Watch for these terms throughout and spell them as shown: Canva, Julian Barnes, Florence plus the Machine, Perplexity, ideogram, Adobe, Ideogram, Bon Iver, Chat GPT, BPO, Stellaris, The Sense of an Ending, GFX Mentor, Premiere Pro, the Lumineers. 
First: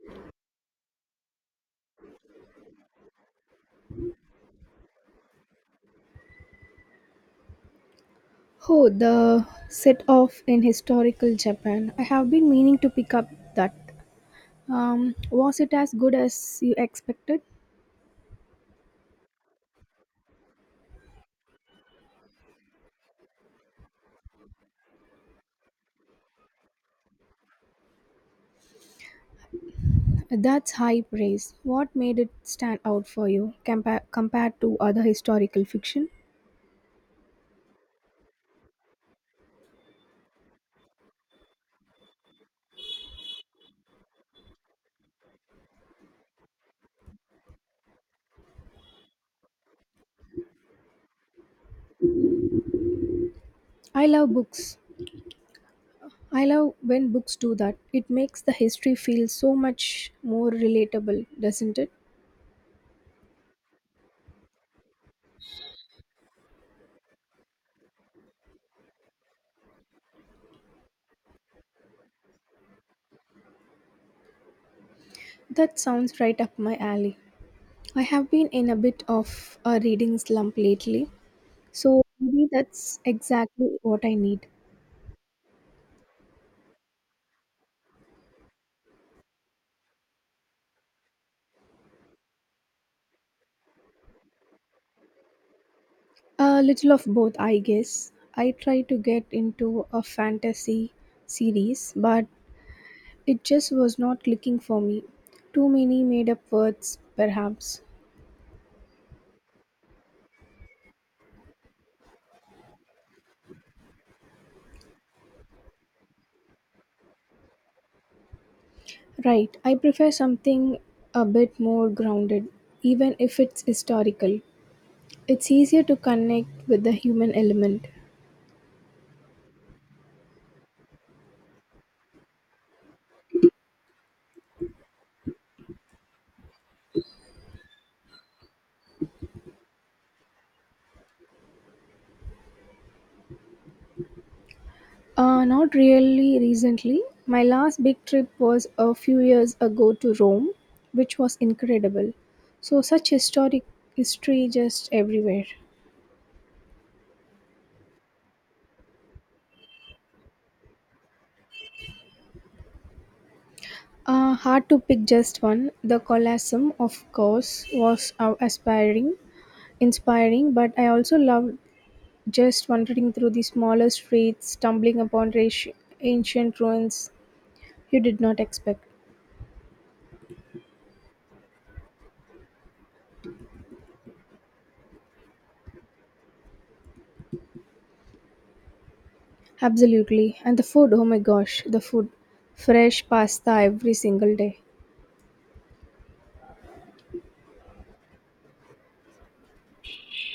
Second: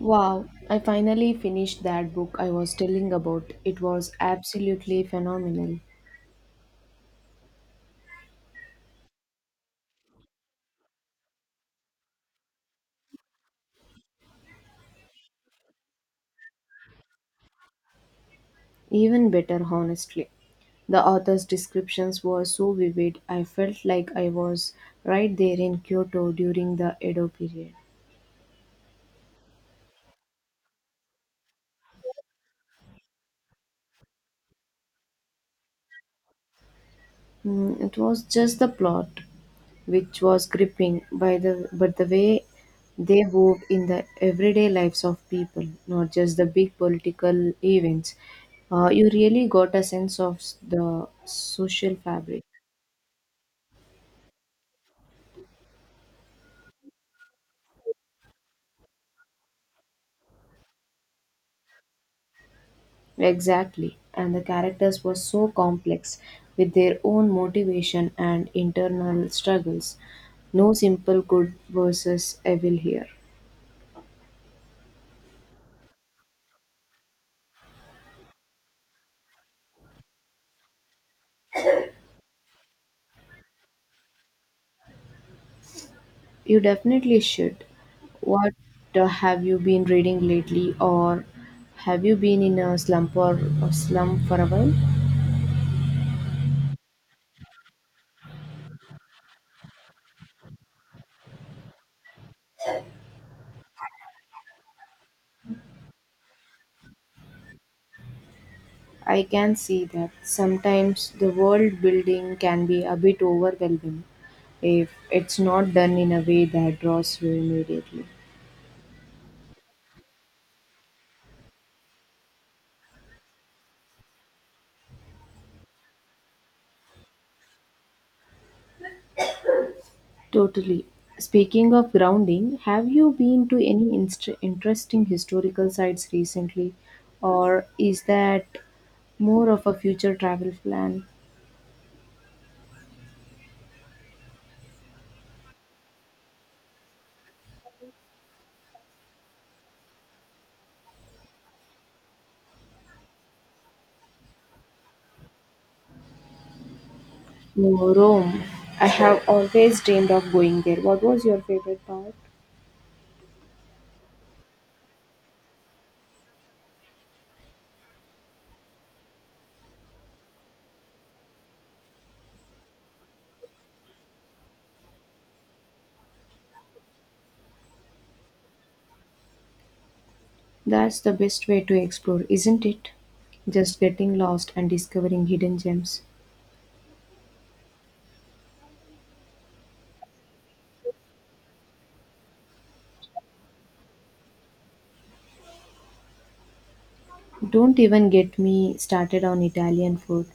Wow, I finally finished that book I was telling about. It was absolutely phenomenal. Oh, the set off in historical Japan. I have been meaning to pick up that. Was it as good as you expected? Even better, honestly. The author's descriptions were so vivid, I felt like I was right there in Kyoto during the Edo period. That's high praise. What made it stand out for you compared to other historical fiction? Mm, it was just the plot, which was gripping by the but the way they moved in the everyday lives of people, not just the big political events. You really got a sense of the social fabric. I love books. I love when books do that. It makes the history feel so much more relatable, doesn't it? Exactly, and the characters were so complex with their own motivation and internal struggles. No simple good versus evil here. That sounds right up my alley. I have been in a bit of a reading slump lately. So maybe that's exactly what I need. You definitely should. What have you been reading lately, or have you been in a slump or a slump for a while? A little of both, I guess. I tried to get into a fantasy series, but it just was not clicking for me. Too many made up words, perhaps. I can see that sometimes the world building can be a bit overwhelming if it's not done in a way that draws you immediately. Right, I prefer something a bit more grounded, even if it's historical. It's easier to connect with the human element. Totally. Speaking of grounding, have you been to any interesting historical sites recently, or is that more of a future travel plan? Not really recently. My last big trip was a few years ago to Rome, which was incredible. So such historic history just everywhere. Oh, Rome. I have always dreamed of going there. What was your favorite part? Hard to pick just one. The Colosseum, of course, was aspiring, inspiring, but I also loved just wandering through the smaller streets, stumbling upon ancient ruins you did not expect. That's the best way to explore, isn't it? Just getting lost and discovering hidden gems. Absolutely. And the food, oh my gosh, the food. Fresh pasta every single day. Don't even get me started on Italian food.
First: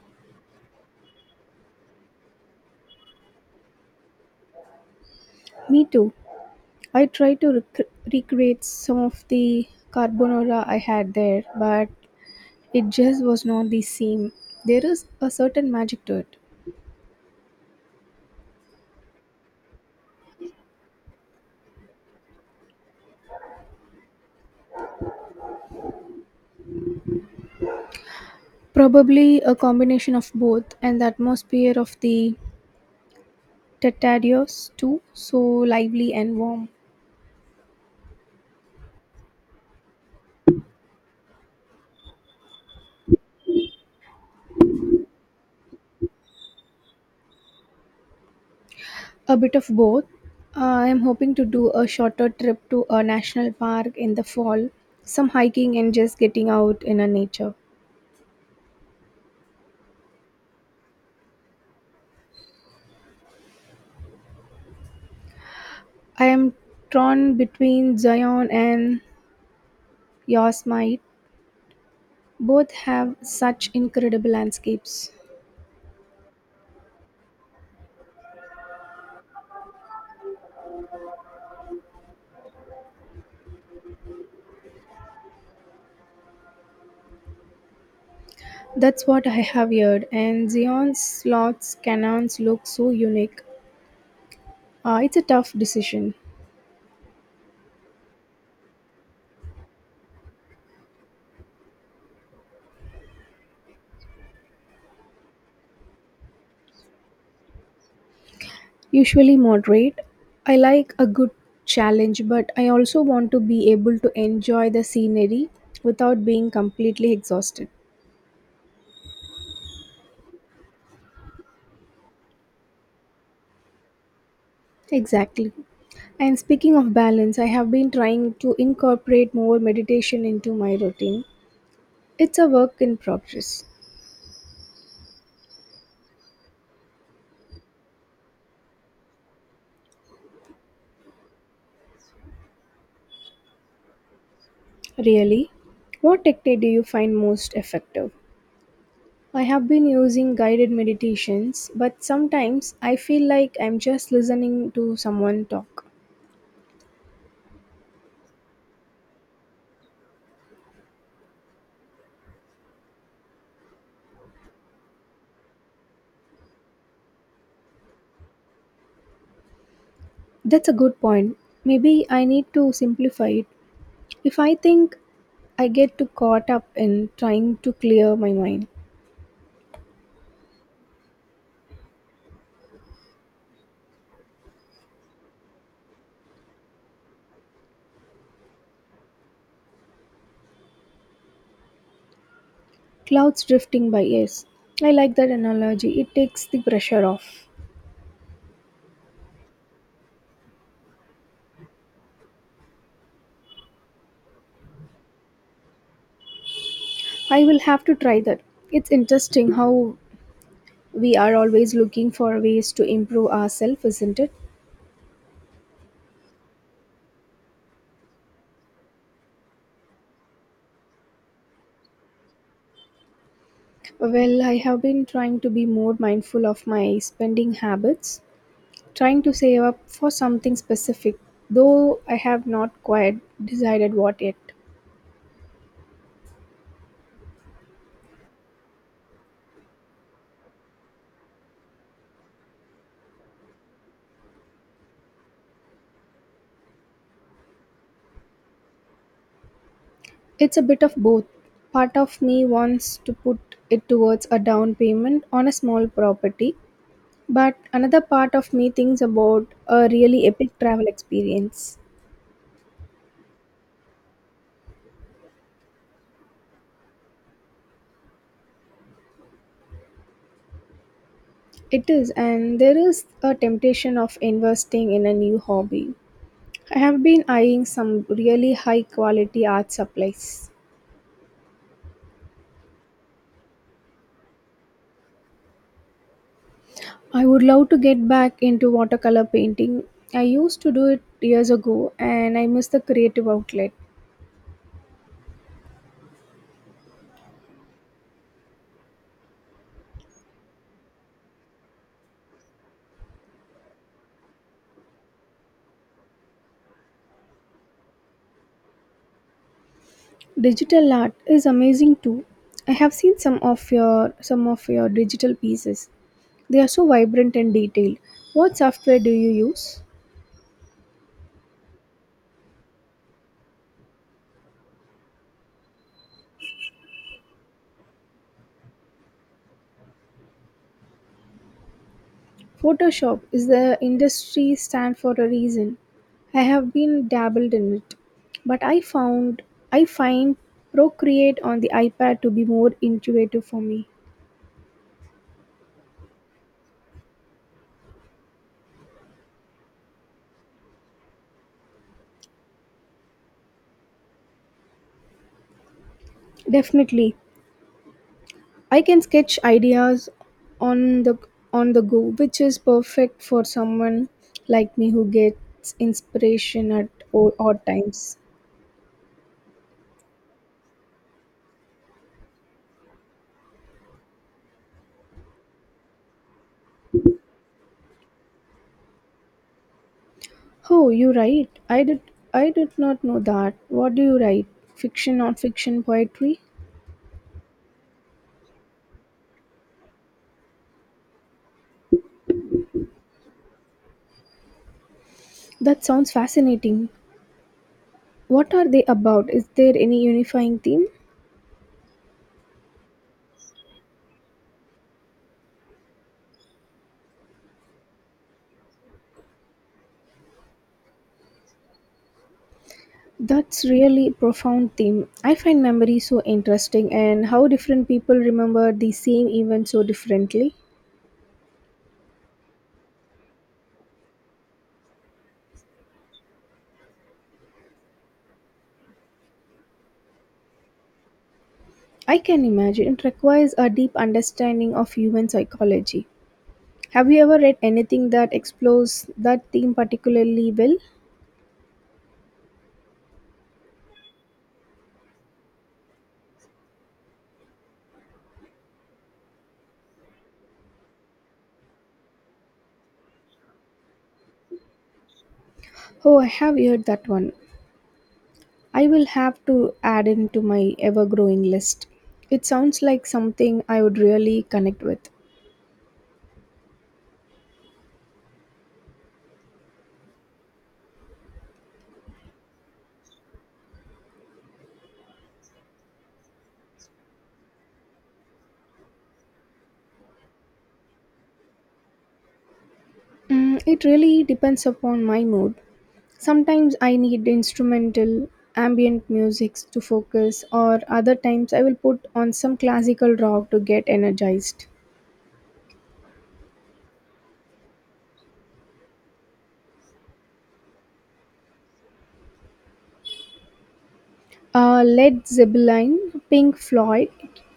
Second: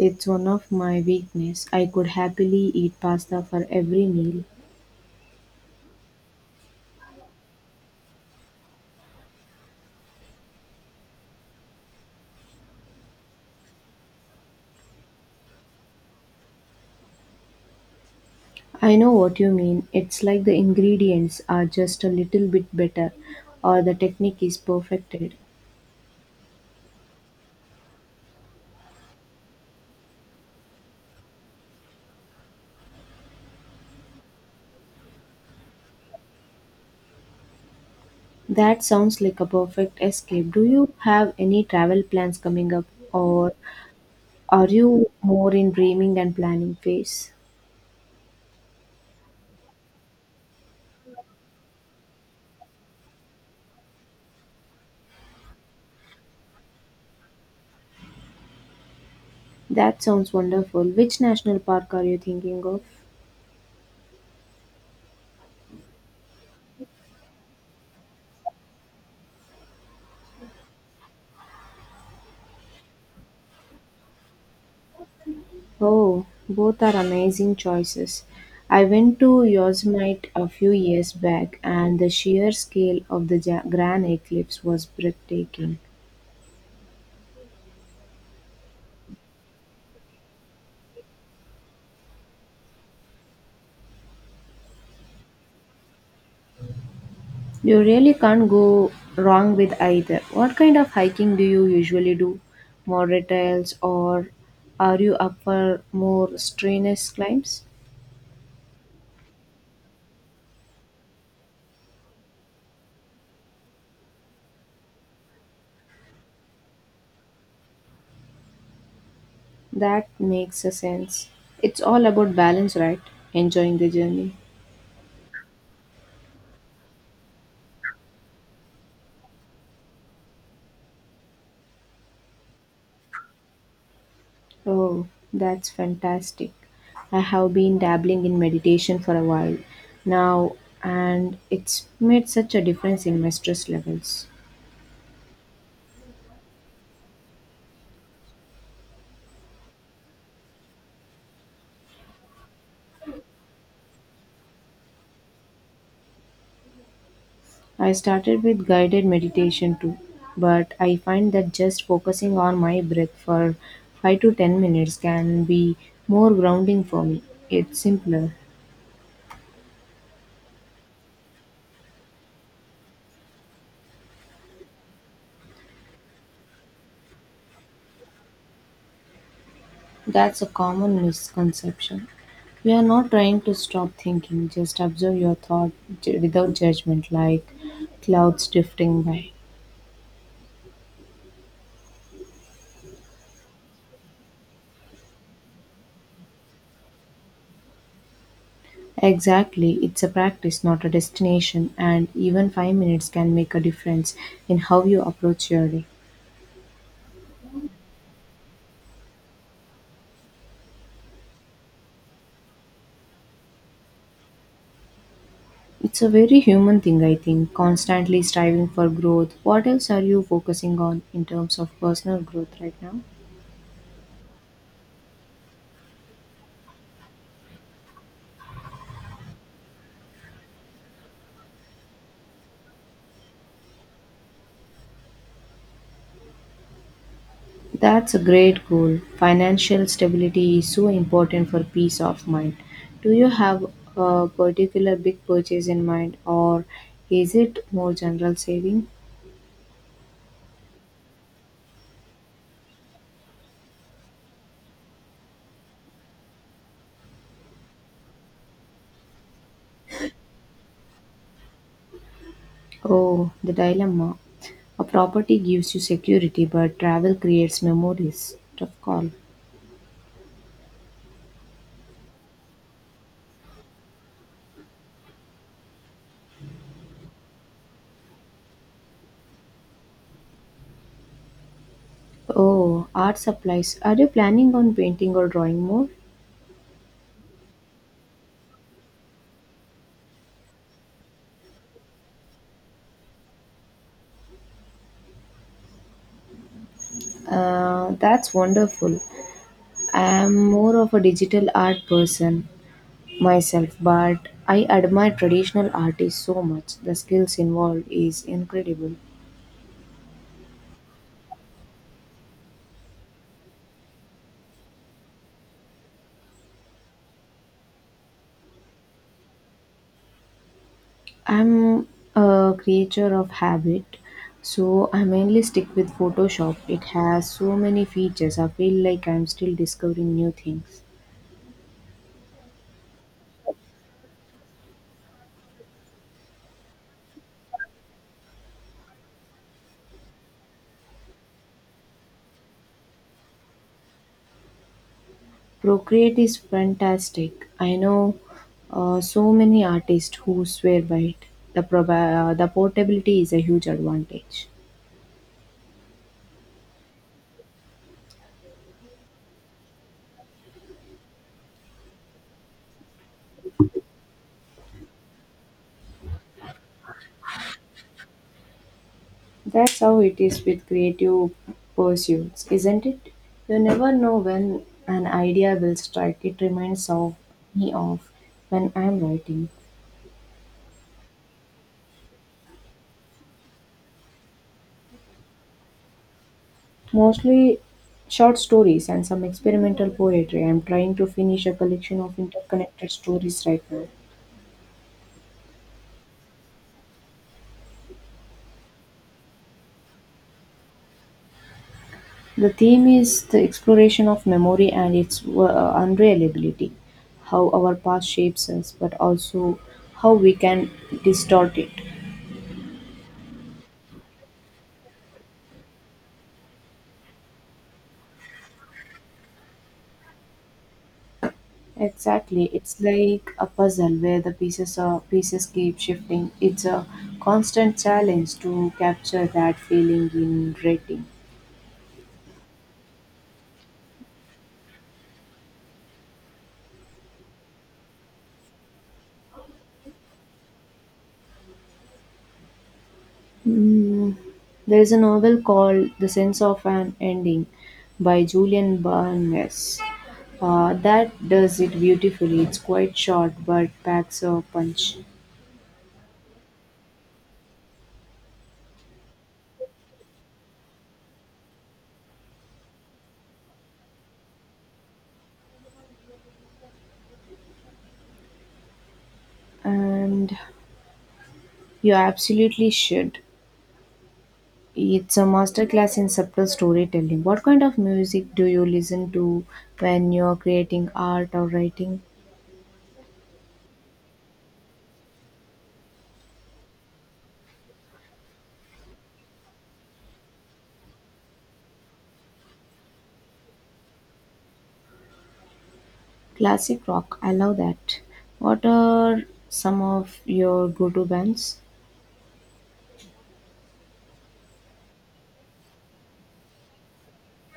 It's one of my weakness. I could happily eat pasta for every meal. Me too. I tried to recreate some of the carbonara I had there, but it just was not the same. There is a certain magic to it. I know what you mean. It's like the ingredients are just a little bit better or the technique is perfected. Probably a combination of both, and the atmosphere of the Tetradios too, so lively and warm. That sounds like a perfect escape. Do you have any travel plans coming up, or are you more in dreaming and planning phase? A bit of both. I am hoping to do a shorter trip to a national park in the fall, some hiking and just getting out in a nature. That sounds wonderful. Which national park are you thinking of? I am torn between Zion and Yosemite. Both have such incredible landscapes. Oh, both are amazing choices. I went to Yosemite a few years back, and the sheer scale of the granite cliffs was breathtaking. That's what I have heard, and Zion's slots canons look so unique. It's a tough decision. You really can't go wrong with either. What kind of hiking do you usually do? Moderate trails, or are you up for more strenuous climbs? Usually moderate. I like a good challenge, but I also want to be able to enjoy the scenery without being completely exhausted. That makes a sense. It's all about balance, right? Enjoying the journey. Exactly. And speaking of balance, I have been trying to incorporate more meditation into my routine. It's a work in progress. Oh, that's fantastic. I have been dabbling in meditation for a while now, and it's made such a difference in my stress levels. Really? What technique do you find most effective? I have been using guided meditations, but sometimes I feel like I'm just listening to someone talk. I started with guided meditation too, but I find that just focusing on my breath for 5 to 10 minutes can be more grounding for me. It's simpler. That's a good point. Maybe I need to simplify it. If I think I get too caught up in trying to clear my mind. That's a common misconception. We are not trying to stop thinking, just observe your thought without judgment, like clouds drifting by. Clouds drifting by, yes. I like that analogy. It takes the pressure off. Exactly, it's a practice, not a destination, and even 5 minutes can make a difference in how you approach your day. I will have to try that. It's interesting how we are always looking for ways to improve ourselves, isn't it? It's a very human thing, I think, constantly striving for growth. What else are you focusing on in terms of personal growth right now? Well, I have been trying to be more mindful of my spending habits, trying to save up for something specific, though I have not quite decided what yet. That's a great goal. Financial stability is so important for peace of mind. Do you have a particular big purchase in mind, or is it more general saving? It's a bit of both. Part of me wants to put it towards a down payment on a small property, but another part of me thinks about a really epic travel experience. Oh, the dilemma. A property gives you security, but travel creates memories. Tough call. It is, and there is a temptation of investing in a new hobby. I have been eyeing some really high quality art supplies. Oh, art supplies. Are you planning on painting or drawing more? I would love to get back into watercolor painting. I used to do it years ago and I miss the creative outlet. That's wonderful. I'm more of a digital art person myself, but I admire traditional artists so much. The skills involved is incredible. Digital art is amazing too. I have seen some of your digital pieces. They are so vibrant and detailed. What software do you use? I'm a creature of habit, so I mainly stick with Photoshop. It has so many features. I feel like I'm still discovering new things. Photoshop is the industry stand for a reason. I have been dabbled in it, but I find Procreate on the iPad to be more intuitive for me. Procreate is fantastic. I know so many artists who swear by it. The the portability is a huge advantage. Definitely, I can sketch ideas on the on the go, which is perfect for someone like me who gets inspiration at odd times. That's how it is with creative pursuits, isn't it? You never know when an idea will strike. It reminds of me of when I'm writing. Oh, you write? I did not know that. What do you write? Fiction, non-fiction, poetry? Mostly short stories and some experimental poetry. I'm trying to finish a collection of interconnected stories right now. That sounds fascinating. What are they about? Is there any unifying theme? The theme is the exploration of memory and its unreliability, how our past shapes us, but also how we can distort it. That's really profound theme. I find memory so interesting and how different people remember the same event so differently. Exactly. It's like a puzzle where the pieces keep shifting. It's a constant challenge to capture that feeling in writing. I can imagine it requires a deep understanding of human psychology. Have you ever read anything that explores that theme particularly well? Mm, there is a novel called The Sense of an Ending by Julian Barnes. That does it beautifully. It's quite short but packs a punch. Oh, I have heard that one. I will have to add into my ever growing list. It sounds like something I would really connect with. And you absolutely should. It's a masterclass in subtle storytelling. What kind of music do you listen to when you're creating art or writing? It really depends upon my mood. Sometimes I need instrumental, ambient music to focus, or other times I will put on some classical rock to get energized. Classic rock, I love that. What are some of your go to bands? Led Zeppelin, Pink Floyd,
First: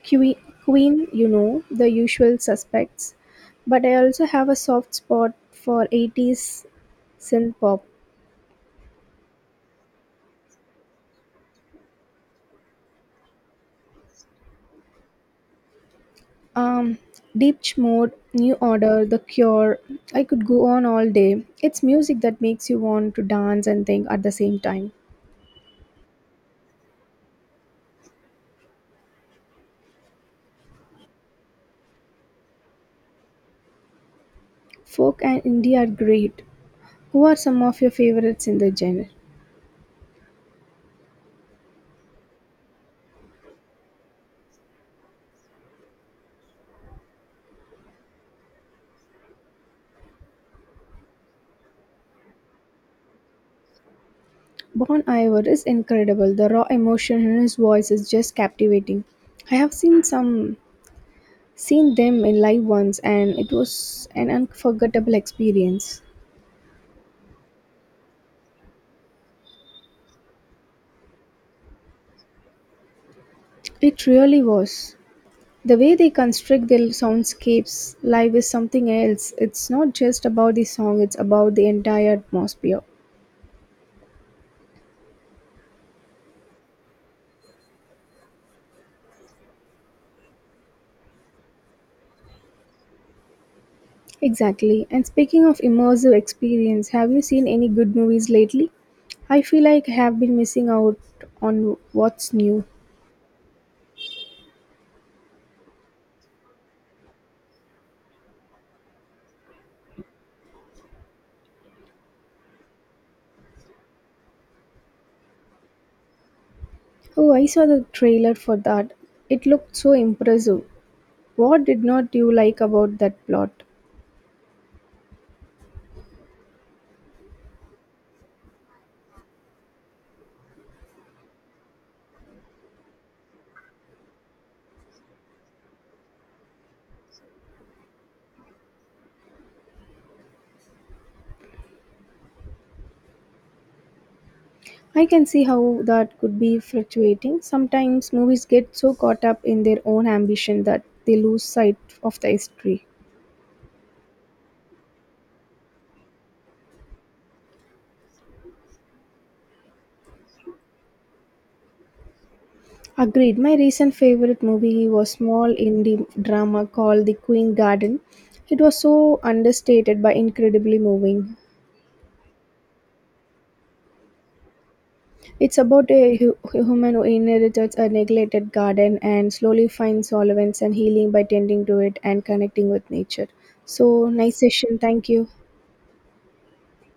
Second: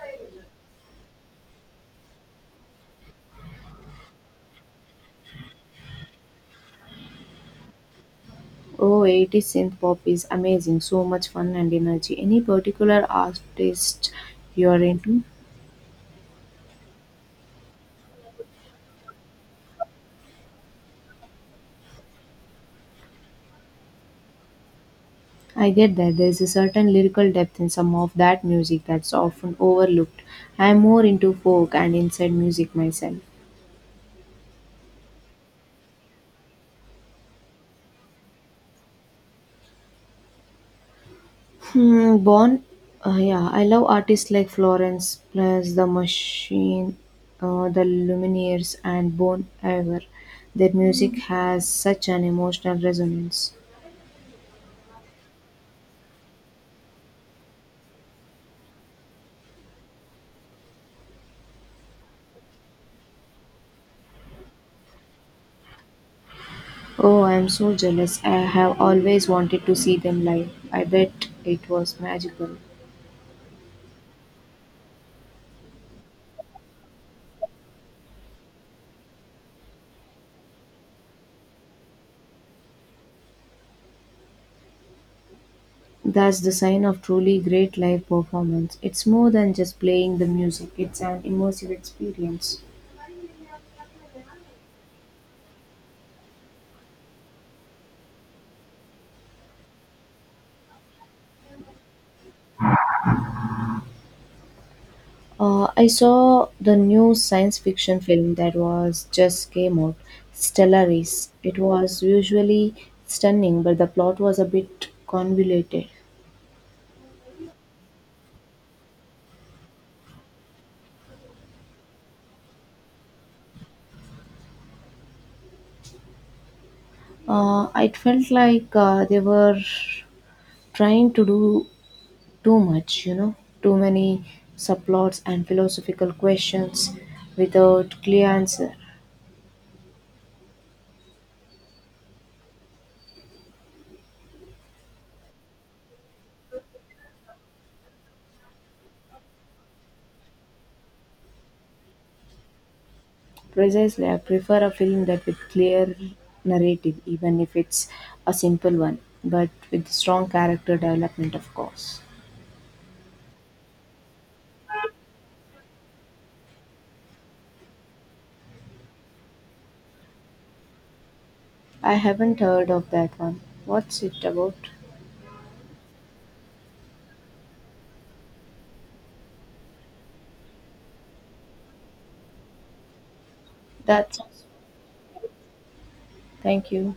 Que- Queen, you know, the usual suspects. But I also have a soft spot for 80s synth pop. Oh, 80s synth pop is amazing. So much fun and energy. Any particular artist you're into? um deep mode, new order, the cure, I could go on all day. It's music that makes you want to dance and think at the same time. I get that. There's a certain lyrical depth in some of that music that's often overlooked. I'm more into folk and inside music myself. Folk and indie are great. Who are some of your favorites in the genre? Hmm, Bon, yeah, I love artists like Florence plus the Machine, the Lumineers, and Bon Iver. Their music has such an emotional resonance. Bon Iver is incredible. The raw emotion in his voice is just captivating. I have seen them in live once and it was an unforgettable experience. Oh, I am so jealous. I have always wanted to see them live. I bet it was magical. It really was. The way they construct their soundscapes live is something else. It's not just about the song, it's about the entire atmosphere. That's the sign of truly great live performance. It's more than just playing the music, it's an immersive experience. Exactly. And speaking of immersive experience, have you seen any good movies lately? I feel like I have been missing out on what's new. I saw the new science fiction film that was just came out, Stellaris. It was visually stunning, but the plot was a bit convoluted. Oh, I saw the trailer for that. It looked so impressive. What did not you like about that plot? It felt like they were trying to do too much, you know, too many subplots and philosophical questions without clear answer. I can see how that could be fluctuating. Sometimes movies get so caught up in their own ambition that they lose sight of the history. Precisely, I prefer a film that with clear narrative, even if it's a simple one, but with strong character development, of course. Agreed. My recent favorite movie was small indie drama called The Queen Garden. It was so understated but incredibly moving. I haven't heard of that one. What's it about? It's about a human who inherits a neglected garden and slowly finds solvents and healing by tending to it and connecting with nature. So That's nice session. Thank you. thank you.